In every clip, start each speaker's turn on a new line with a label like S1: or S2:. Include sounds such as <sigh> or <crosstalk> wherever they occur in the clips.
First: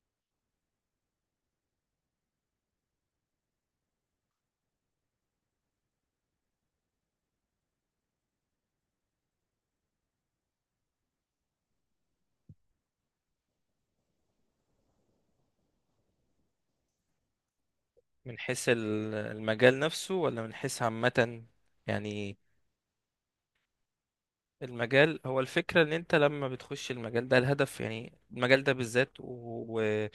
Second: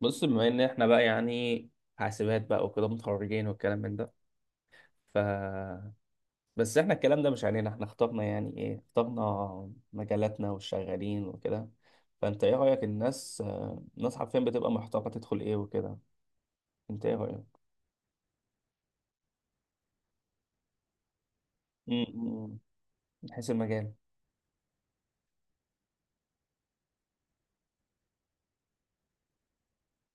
S1: بص بما ان احنا بقى يعني حاسبات بقى وكده متخرجين والكلام من ده. ف بس احنا الكلام ده مش علينا، احنا اخترنا يعني ايه، اخترنا مجالاتنا والشغالين وكده. فانت ايه رأيك؟ الناس الناس حرفيا بتبقى محتاره تدخل ايه وكده. انت ايه رأيك؟
S2: من حيث المجال نفسه ولا من حيث عامة؟
S1: م-
S2: يعني
S1: م- من حيث المجال.
S2: المجال هو الفكرة ان انت لما بتخش المجال ده الهدف، يعني المجال ده بالذات و... و...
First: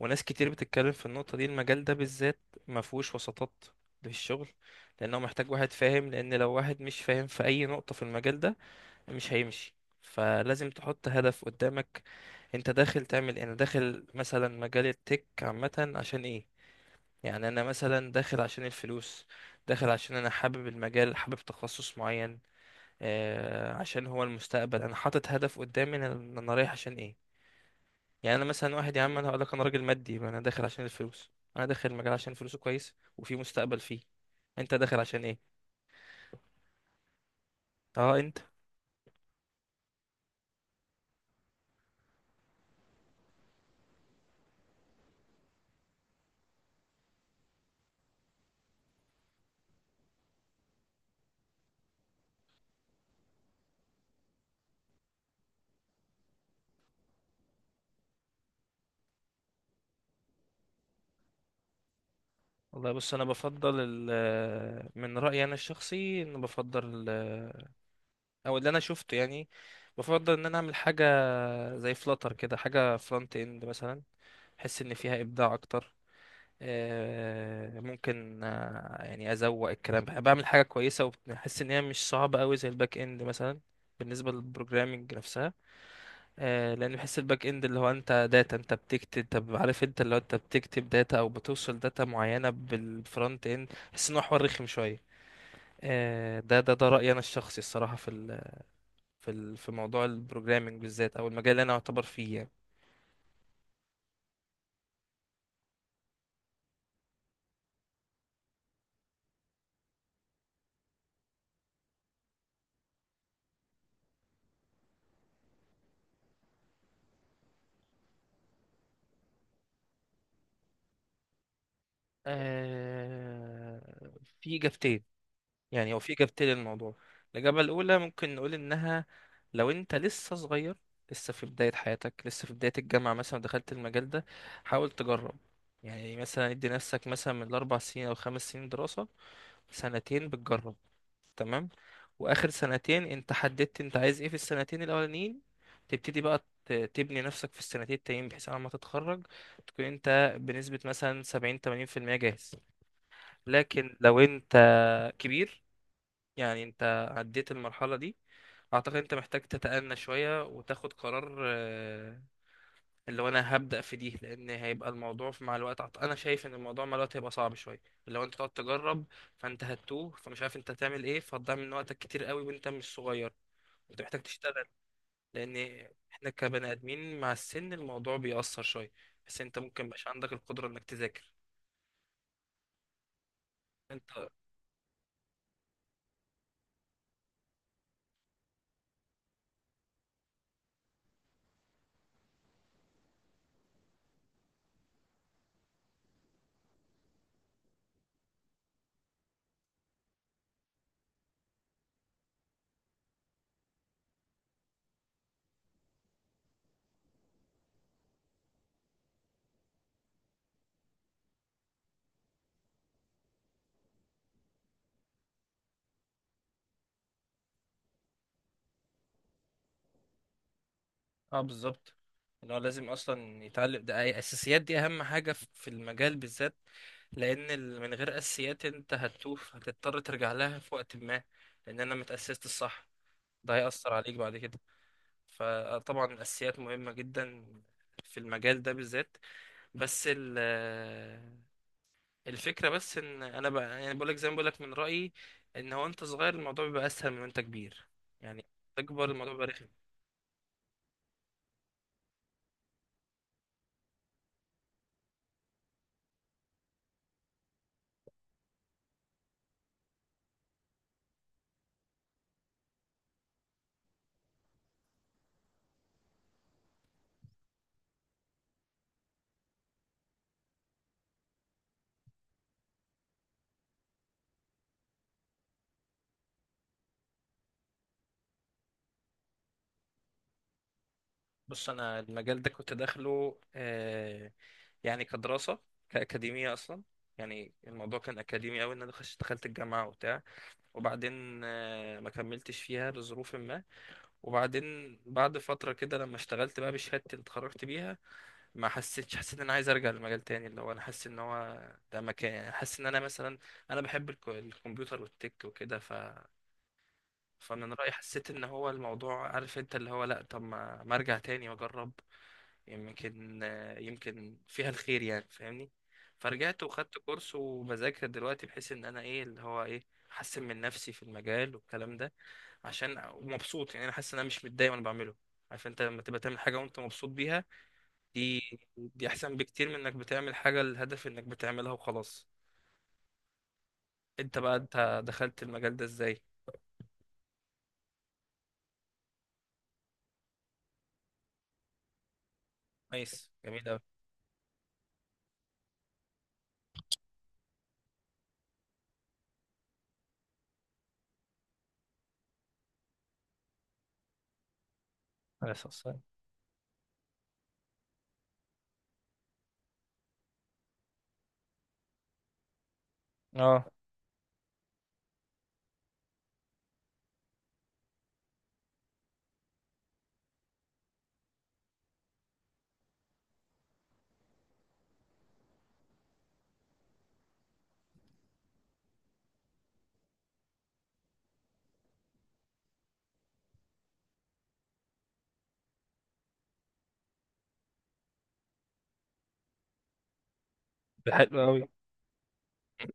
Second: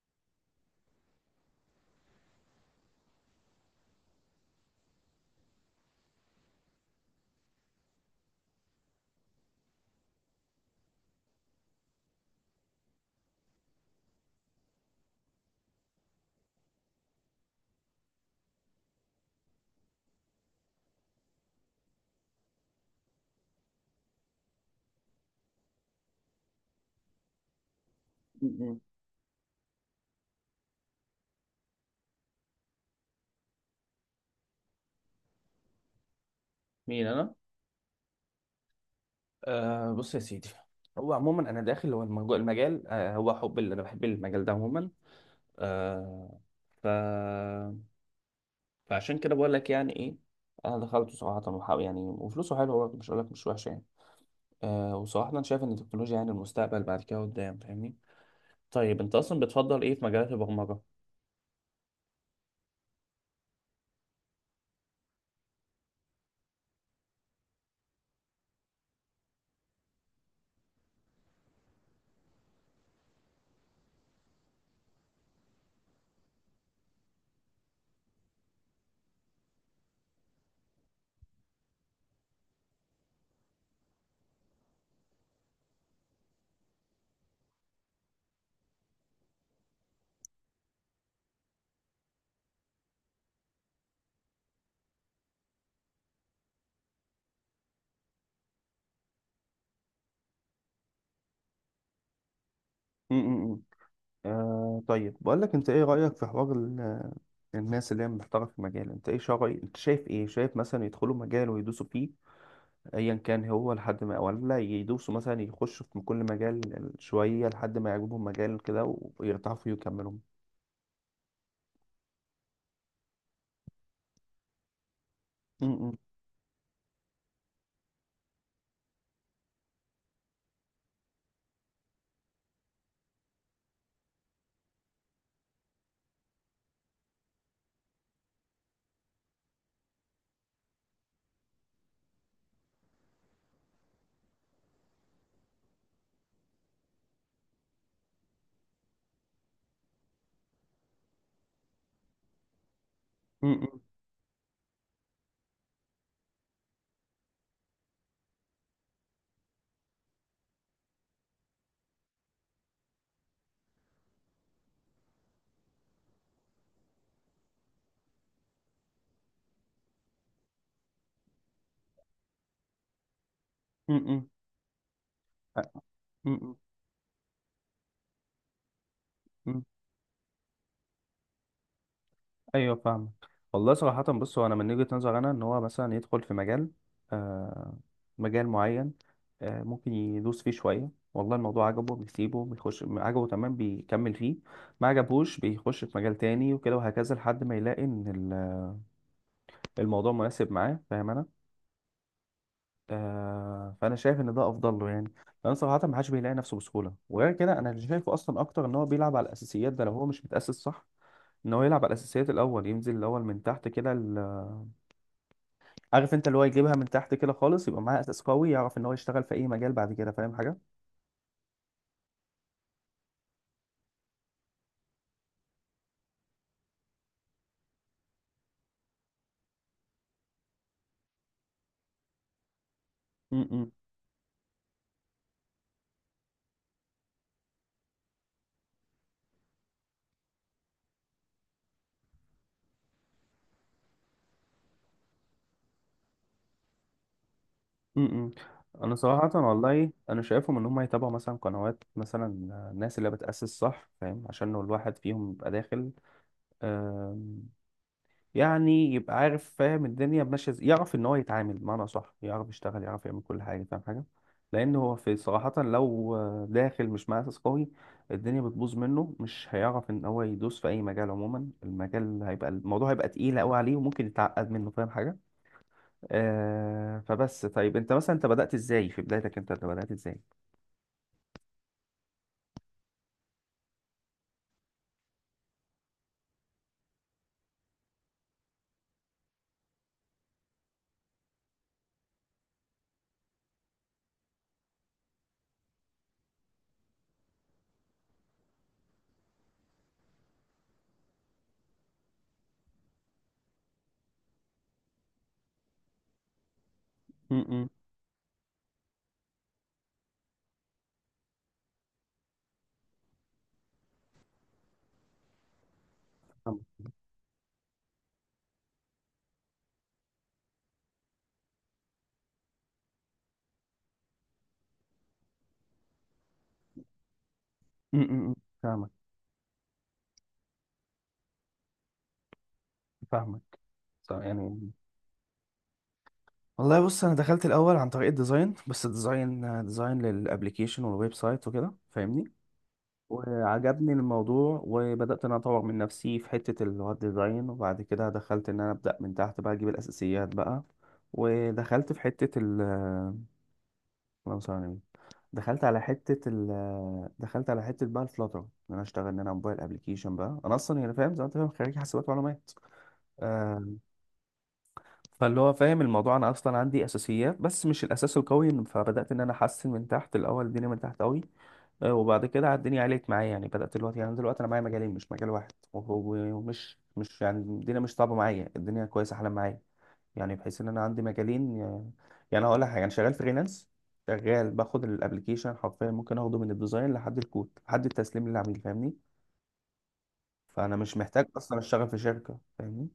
S2: وناس كتير بتتكلم في النقطة دي. المجال ده بالذات ما فيهوش وسطات في الشغل، لانه محتاج واحد فاهم، لان لو واحد مش فاهم في اي نقطة في المجال ده مش هيمشي. فلازم تحط هدف قدامك، انت داخل تعمل ايه؟ انا داخل مثلا مجال التك عامة عشان ايه؟ يعني انا مثلا داخل عشان الفلوس، داخل عشان انا حابب المجال، حابب تخصص معين، آه، عشان هو المستقبل. انا حاطط هدف قدامي، انا رايح عشان ايه. يعني انا
S1: م-
S2: مثلا
S1: م.
S2: واحد يا عم، انا هقول لك انا راجل مادي، ما انا داخل عشان الفلوس، انا داخل المجال عشان فلوسه كويس وفي مستقبل فيه. انت داخل عشان ايه؟
S1: مين انا؟
S2: اه انت.
S1: آه، بص يا سيدي. هو عموما انا داخل، هو المجال، هو حب اللي انا بحب المجال ده عموما. آه ف فعشان كده بقول لك يعني ايه، انا دخلته صراحه يعني، وفلوسه حلوه برضه، مش هقول لك مش وحشه يعني. وصراحه انا شايف ان التكنولوجيا يعني المستقبل بعد كده قدام، فاهمني؟ طيب انت اصلا بتفضل ايه في مجالات البرمجه؟
S2: والله بص، انا بفضل من رايي انا الشخصي ان بفضل او اللي انا شفته يعني، بفضل ان انا اعمل حاجه زي فلاتر كده، حاجه فرونت اند مثلا. احس ان فيها ابداع اكتر، ممكن، يعني ازوق الكلام، بحب بعمل حاجه كويسه، وبحس ان هي مش صعبه قوي زي الباك اند مثلا، بالنسبه للبروجرامينج نفسها. لان بحس الباك اند اللي هو انت داتا، انت بتكتب، طب عارف انت اللي هو انت بتكتب داتا او بتوصل داتا معينه بالفرونت اند، بحس ان هو حوار رخم شويه. ده رايي انا الشخصي الصراحه في ال في موضوع البروجرامينج بالذات، او المجال اللي انا اعتبر فيه يعني.
S1: امم. آه، طيب بقول لك، انت ايه رأيك في حوار الناس اللي هي محترفه في المجال؟ انت ايه شرعي، انت شايف ايه؟ شايف مثلا يدخلوا مجال ويدوسوا فيه ايا كان هو لحد ما، ولا يدوسوا مثلا يخشوا في كل مجال شوية لحد ما يعجبهم مجال كده ويرتاحوا فيه ويكملوا؟
S2: آه، في اجابتين، يعني
S1: امم.
S2: هو في إجابتين للموضوع. الإجابة الأولى ممكن نقول إنها لو أنت لسه صغير، لسه في بداية حياتك، لسه في بداية الجامعة مثلا، دخلت المجال ده، حاول تجرب. يعني مثلا ادي نفسك مثلا من الأربع سنين أو خمس سنين دراسة، سنتين بتجرب، تمام، واخر سنتين انت حددت انت عايز ايه. في السنتين الاولانيين تبتدي بقى تبني نفسك في السنتين التانيين، بحيث على ما تتخرج تكون انت بنسبة مثلا سبعين تمانين في المية جاهز.
S1: امم.
S2: لكن لو انت كبير، يعني انت عديت المرحلة دي، اعتقد انت محتاج تتأنى شوية وتاخد قرار. اللي هو انا هبدأ في دي، لان هيبقى الموضوع مع الوقت، انا شايف ان الموضوع مع الوقت هيبقى صعب شوية، اللي هو انت تقعد تجرب، فانت هتوه، فمش عارف انت هتعمل ايه، فهتضيع من وقتك كتير قوي وانت مش صغير، انت محتاج تشتغل. لان احنا
S1: امم.
S2: كبني ادمين مع السن الموضوع بيأثر شوية، بس انت
S1: مم.
S2: ممكن مش عندك القدرة انك تذاكر.
S1: ايوه، فاهمك. والله صراحة،
S2: انت
S1: بص، هو انا من وجهة نظر انا ان هو مثلا يدخل في مجال، آه مجال معين، آه، ممكن يدوس فيه شوية، والله الموضوع عجبه بيسيبه، بيخش عجبه تمام بيكمل فيه، ما عجبهوش بيخش في مجال تاني وكده وهكذا لحد ما يلاقي ان ال- الموضوع مناسب معاه، فاهم انا؟ فانا شايف ان ده افضل له يعني. لان صراحة ما حدش بيلاقي نفسه بسهولة. وغير كده، انا اللي شايفه اصلا اكتر ان هو بيلعب على الاساسيات. ده لو هو مش متأسس صح، ان هو يلعب على الاساسيات الاول، ينزل الاول من تحت كده. عارف انت اللي هو يجيبها من تحت كده خالص، يبقى معاه اساس قوي، يعرف ان هو يشتغل في اي مجال بعد كده، فاهم حاجه؟
S2: اه بالظبط، ان هو لازم اصلا يتعلم ده، اساسيات دي اهم حاجه في في المجال بالذات. لان من غير اساسيات انت هتتوه، هتضطر ترجع لها في وقت ما، لان انا متاسست الصح، ده
S1: امم.
S2: هيأثر عليك بعد كده. فطبعا الاساسيات مهمه جدا في المجال ده بالذات. بس ال آه، الفكره بس ان انا بقى يعني بقولك زي ما بقولك من رأيي، ان هو انت صغير الموضوع بيبقى اسهل من وانت كبير،
S1: امم.
S2: يعني
S1: انا
S2: تكبر الموضوع
S1: صراحه،
S2: بيبقى رخم.
S1: والله انا شايفهم ان هم يتابعوا مثلا قنوات، مثلا الناس اللي بتاسس صح، فاهم؟ عشان لو الواحد فيهم يبقى داخل يعني، يبقى عارف، فاهم الدنيا ماشيه ازاي، يعرف ان هو يتعامل بمعنى صح، يعرف يشتغل، يعرف يعمل كل حاجه، فاهم حاجه؟ لان هو في صراحه، لو داخل مش مع اساس قوي، الدنيا بتبوظ منه، مش هيعرف ان هو يدوس في اي مجال عموما. المجال هيبقى الموضوع هيبقى تقيل قوي عليه، وممكن يتعقد منه، فاهم حاجه؟ فبس طيب، انت مثلا انت بدات ازاي في بدايتك؟ انت بدات ازاي؟
S2: بص، انا المجال ده كنت داخله، يعني كدراسه كاكاديميه اصلا، يعني الموضوع كان اكاديمي قوي. ان انا دخلت الجامعه وبتاع، وبعدين ما كملتش فيها لظروف ما، وبعدين بعد فتره كده لما اشتغلت بقى بشهادتي اللي اتخرجت بيها، ما حسيتش، حسيت ان انا عايز ارجع لمجال تاني، اللي هو انا حاسس ان هو ده مكان، يعني حاسس ان انا مثلا انا بحب الكمبيوتر والتك وكده.
S1: م- م.
S2: فمن رأيي حسيت ان هو الموضوع، عارف انت اللي هو لا طب ما ارجع تاني واجرب، يمكن، يمكن فيها الخير يعني، فاهمني. فرجعت
S1: فاهمك.
S2: وخدت كورس وبذاكر دلوقتي، بحيث ان انا ايه اللي هو ايه، احسن من نفسي في المجال والكلام ده، عشان مبسوط يعني. انا حاسس ان انا مش متضايق وانا بعمله، عارف انت لما تبقى تعمل حاجه وانت مبسوط بيها،
S1: م- م- م.
S2: دي
S1: فاهمك.
S2: دي احسن بكتير من انك بتعمل حاجه الهدف انك بتعملها وخلاص.
S1: فاهمك. صح
S2: انت بقى
S1: يعني.
S2: انت دخلت المجال ده ازاي؟
S1: والله، بص، انا دخلت الاول عن طريق الديزاين. بس الديزاين، ديزاين للابليكيشن والويب سايت وكده، فاهمني؟
S2: كويس، جميل قوي.
S1: وعجبني الموضوع، وبدات ان انا اطور من نفسي في حته اللي هو الديزاين. وبعد كده دخلت ان انا ابدا من تحت بقى، اجيب الاساسيات بقى، ودخلت في حته ال... اللهم صل على النبي.
S2: عليه
S1: دخلت
S2: الصلاة
S1: على
S2: والسلام.
S1: حته ال... دخلت على حته بقى الفلاتر، ان انا اشتغل ان انا موبايل ابلكيشن بقى. انا اصلا يعني فاهم، زي ما انت فاهم، خريج حاسبات ومعلومات.
S2: اه،
S1: آه، فاللي هو فاهم الموضوع، انا اصلا عندي اساسيات بس مش الاساس القوي. فبدات ان انا احسن من تحت الاول، الدنيا من تحت قوي. وبعد كده على الدنيا عليت معايا يعني. بدات دلوقتي، يعني دلوقتي انا معايا مجالين مش مجال واحد. ومش مش يعني، الدنيا مش صعبه معايا، الدنيا كويسه، احلى معايا يعني. بحيث ان انا عندي مجالين. يعني هقول لك حاجه، انا شغال فريلانس، شغال باخد الابلكيشن حرفيا، ممكن اخده من الديزاين لحد الكود لحد التسليم للعميل، فاهمني؟ فانا مش
S2: ده
S1: محتاج
S2: حلو
S1: اصلا
S2: أوي.
S1: اشتغل في شركه، فاهمني؟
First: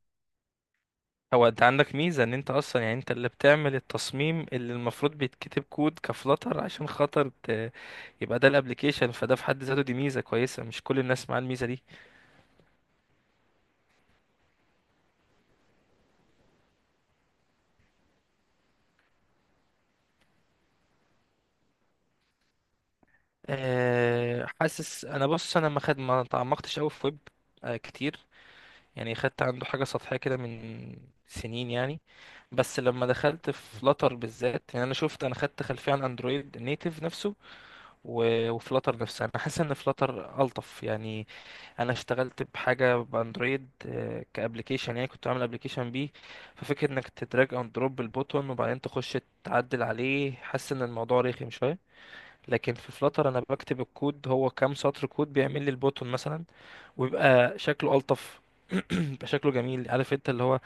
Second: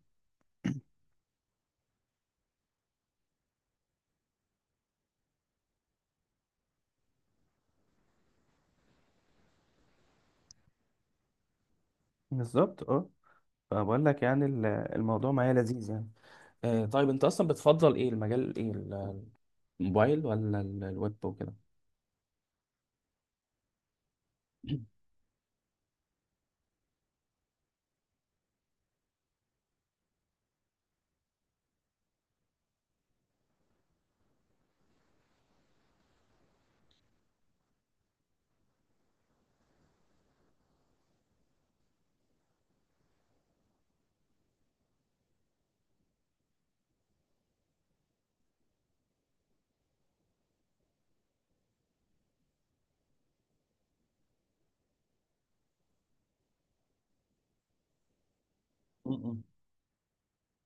S2: هو انت عندك ميزة ان انت اصلا، يعني انت اللي بتعمل التصميم اللي المفروض بيتكتب كود كفلتر عشان خاطر يبقى ده الابليكيشن، فده في حد ذاته دي ميزة كويسة، مش كل الناس معاها الميزة دي.
S1: بالظبط، اه. فبقول لك يعني الموضوع معايا لذيذ يعني. آه، طيب، انت اصلا بتفضل ايه، المجال ايه؟ الموبايل ولا الويب وكده؟
S2: أه حاسس انا، بص انا ما تعمقتش قوي في ويب أه كتير، يعني خدت عنده حاجة سطحية كده من سنين يعني. بس لما دخلت في فلاتر بالذات، يعني انا شفت، انا خدت خلفية عن اندرويد نيتيف نفسه، و... وفلاتر نفسها، انا حاسس ان فلاتر الطف يعني. انا اشتغلت بحاجه باندرويد، كابليكيشن، يعني كنت عامل ابليكيشن بيه، ففكره انك تدراج اند دروب البوتون وبعدين تخش تعدل عليه، حاسس ان الموضوع رخم شويه. لكن في فلاتر انا بكتب الكود، هو كام سطر كود بيعمل لي البوتون مثلا ويبقى شكله الطف، <clears throat> يبقى
S1: م-م.
S2: شكله جميل، عارف انت اللي هو،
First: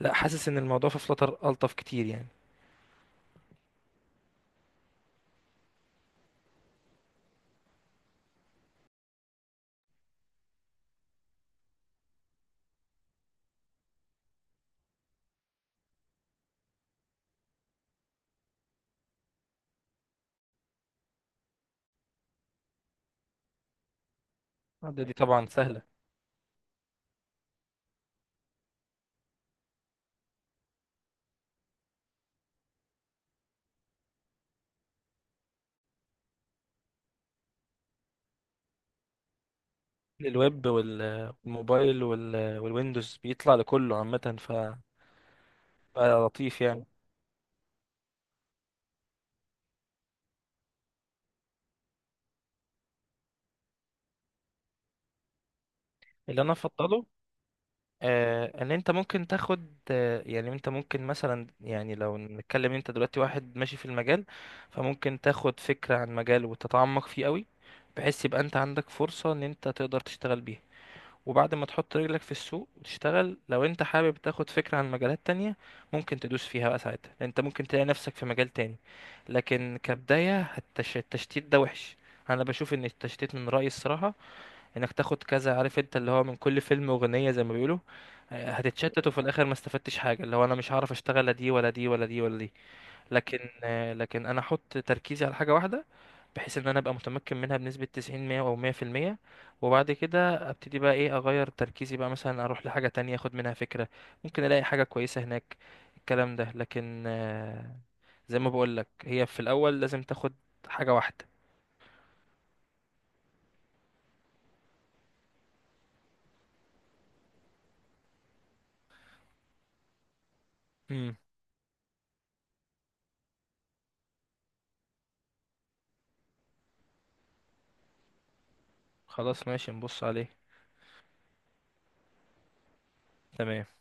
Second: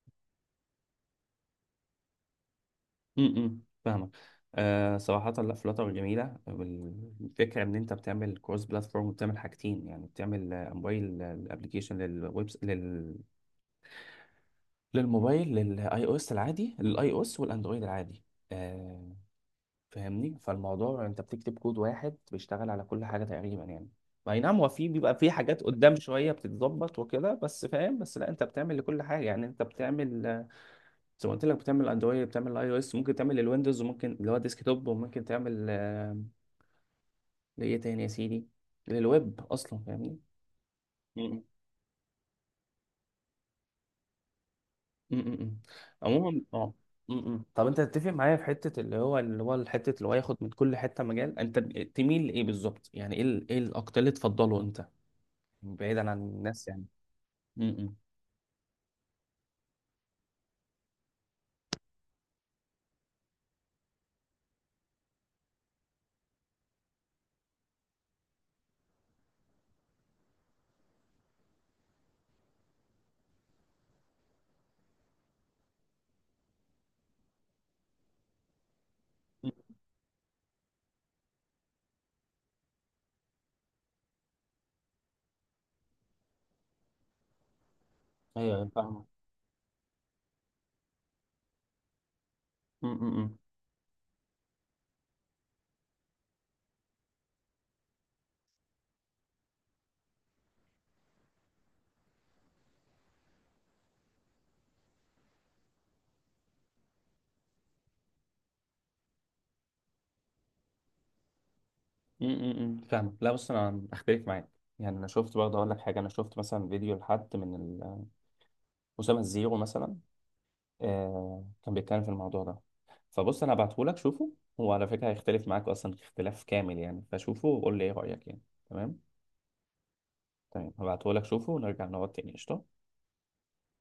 S2: لا حاسس ان الموضوع في فلاتر الطف كتير يعني.
S1: م-م. فاهمك. آه، صراحة لا، فلاتر جميلة. الفكرة ان انت بتعمل كروس بلاتفورم وبتعمل حاجتين يعني. بتعمل موبايل الابلكيشن، للويب، للموبايل، للاي او اس العادي، للاي او اس والاندرويد العادي، فاهمني؟ فالموضوع انت بتكتب كود واحد بيشتغل على كل حاجه تقريبا يعني. اي نعم، هو في
S2: دي
S1: بيبقى في
S2: طبعا
S1: حاجات
S2: سهله.
S1: قدام شويه بتتظبط وكده بس، فاهم؟ بس لا، انت بتعمل لكل حاجه يعني. انت بتعمل زي ما قلت لك، بتعمل اندرويد، بتعمل اي او اس، ممكن تعمل للويندوز، وممكن اللي هو ديسك توب، وممكن تعمل لايه تاني يا سيدي، للويب اصلا، فاهمني؟
S2: للويب
S1: مم.
S2: والموبايل والويندوز بيطلع لكله عامه، فبقى
S1: م- م- م. عموما
S2: لطيف
S1: اه.
S2: يعني.
S1: م- م. طب انت تتفق معايا في حته اللي هو حته اللي هو ياخد من كل حته مجال؟ انت تميل لايه بالظبط؟ يعني ايه ايه الاكتر اللي تفضله انت، بعيدا عن
S2: اللي انا
S1: الناس يعني؟
S2: افضله،
S1: امم.
S2: ان انت ممكن تاخد، يعني انت ممكن مثلا، يعني لو نتكلم انت دلوقتي واحد ماشي في المجال، فممكن تاخد فكرة عن مجال وتتعمق فيه قوي، بحيث يبقى انت عندك فرصة ان انت تقدر تشتغل بيها. وبعد ما تحط رجلك في السوق وتشتغل، لو انت حابب تاخد فكرة عن مجالات تانية ممكن تدوس فيها بقى ساعتها، لأن انت ممكن تلاقي نفسك في مجال تاني. لكن كبداية التش- التشتيت ده وحش، انا بشوف ان التشتيت من رأيي الصراحة، انك تاخد كذا، عارف انت اللي هو من كل فيلم اغنية زي ما بيقولوا،
S1: ايوه، أيوة، فاهمه.
S2: هتتشتت وفي الاخر ما استفدتش حاجة، اللي هو انا مش هعرف اشتغل لا دي ولا دي ولا دي ولا دي. لكن،
S1: امم.
S2: لكن انا احط تركيزي على حاجة واحدة، بحيث ان انا ابقى متمكن منها بنسبة 90 100 او 100%. وبعد كده ابتدي بقى ايه، اغير تركيزي بقى مثلا اروح لحاجة تانية اخد منها فكرة، ممكن الاقي حاجة كويسة هناك الكلام ده. لكن، زي ما بقولك، هي في الاول لازم تاخد حاجة واحدة.
S1: امم. فاهمه. لا، بص، انا اختلف معاك يعني. انا شفت برضه، اقول لك حاجه، انا شفت مثلا فيديو لحد من اسامه الزيرو مثلا.
S2: امم،
S1: كان بيتكلم في الموضوع ده. فبص، انا هبعته لك شوفه. هو على فكره هيختلف معاك اصلا اختلاف كامل يعني. فشوفه وقول لي ايه رايك يعني. تمام.
S2: خلاص ماشي، نبص عليه.
S1: تمام، هبعته لك شوفه، ونرجع نقعد تاني، قشطه.
S2: تمام.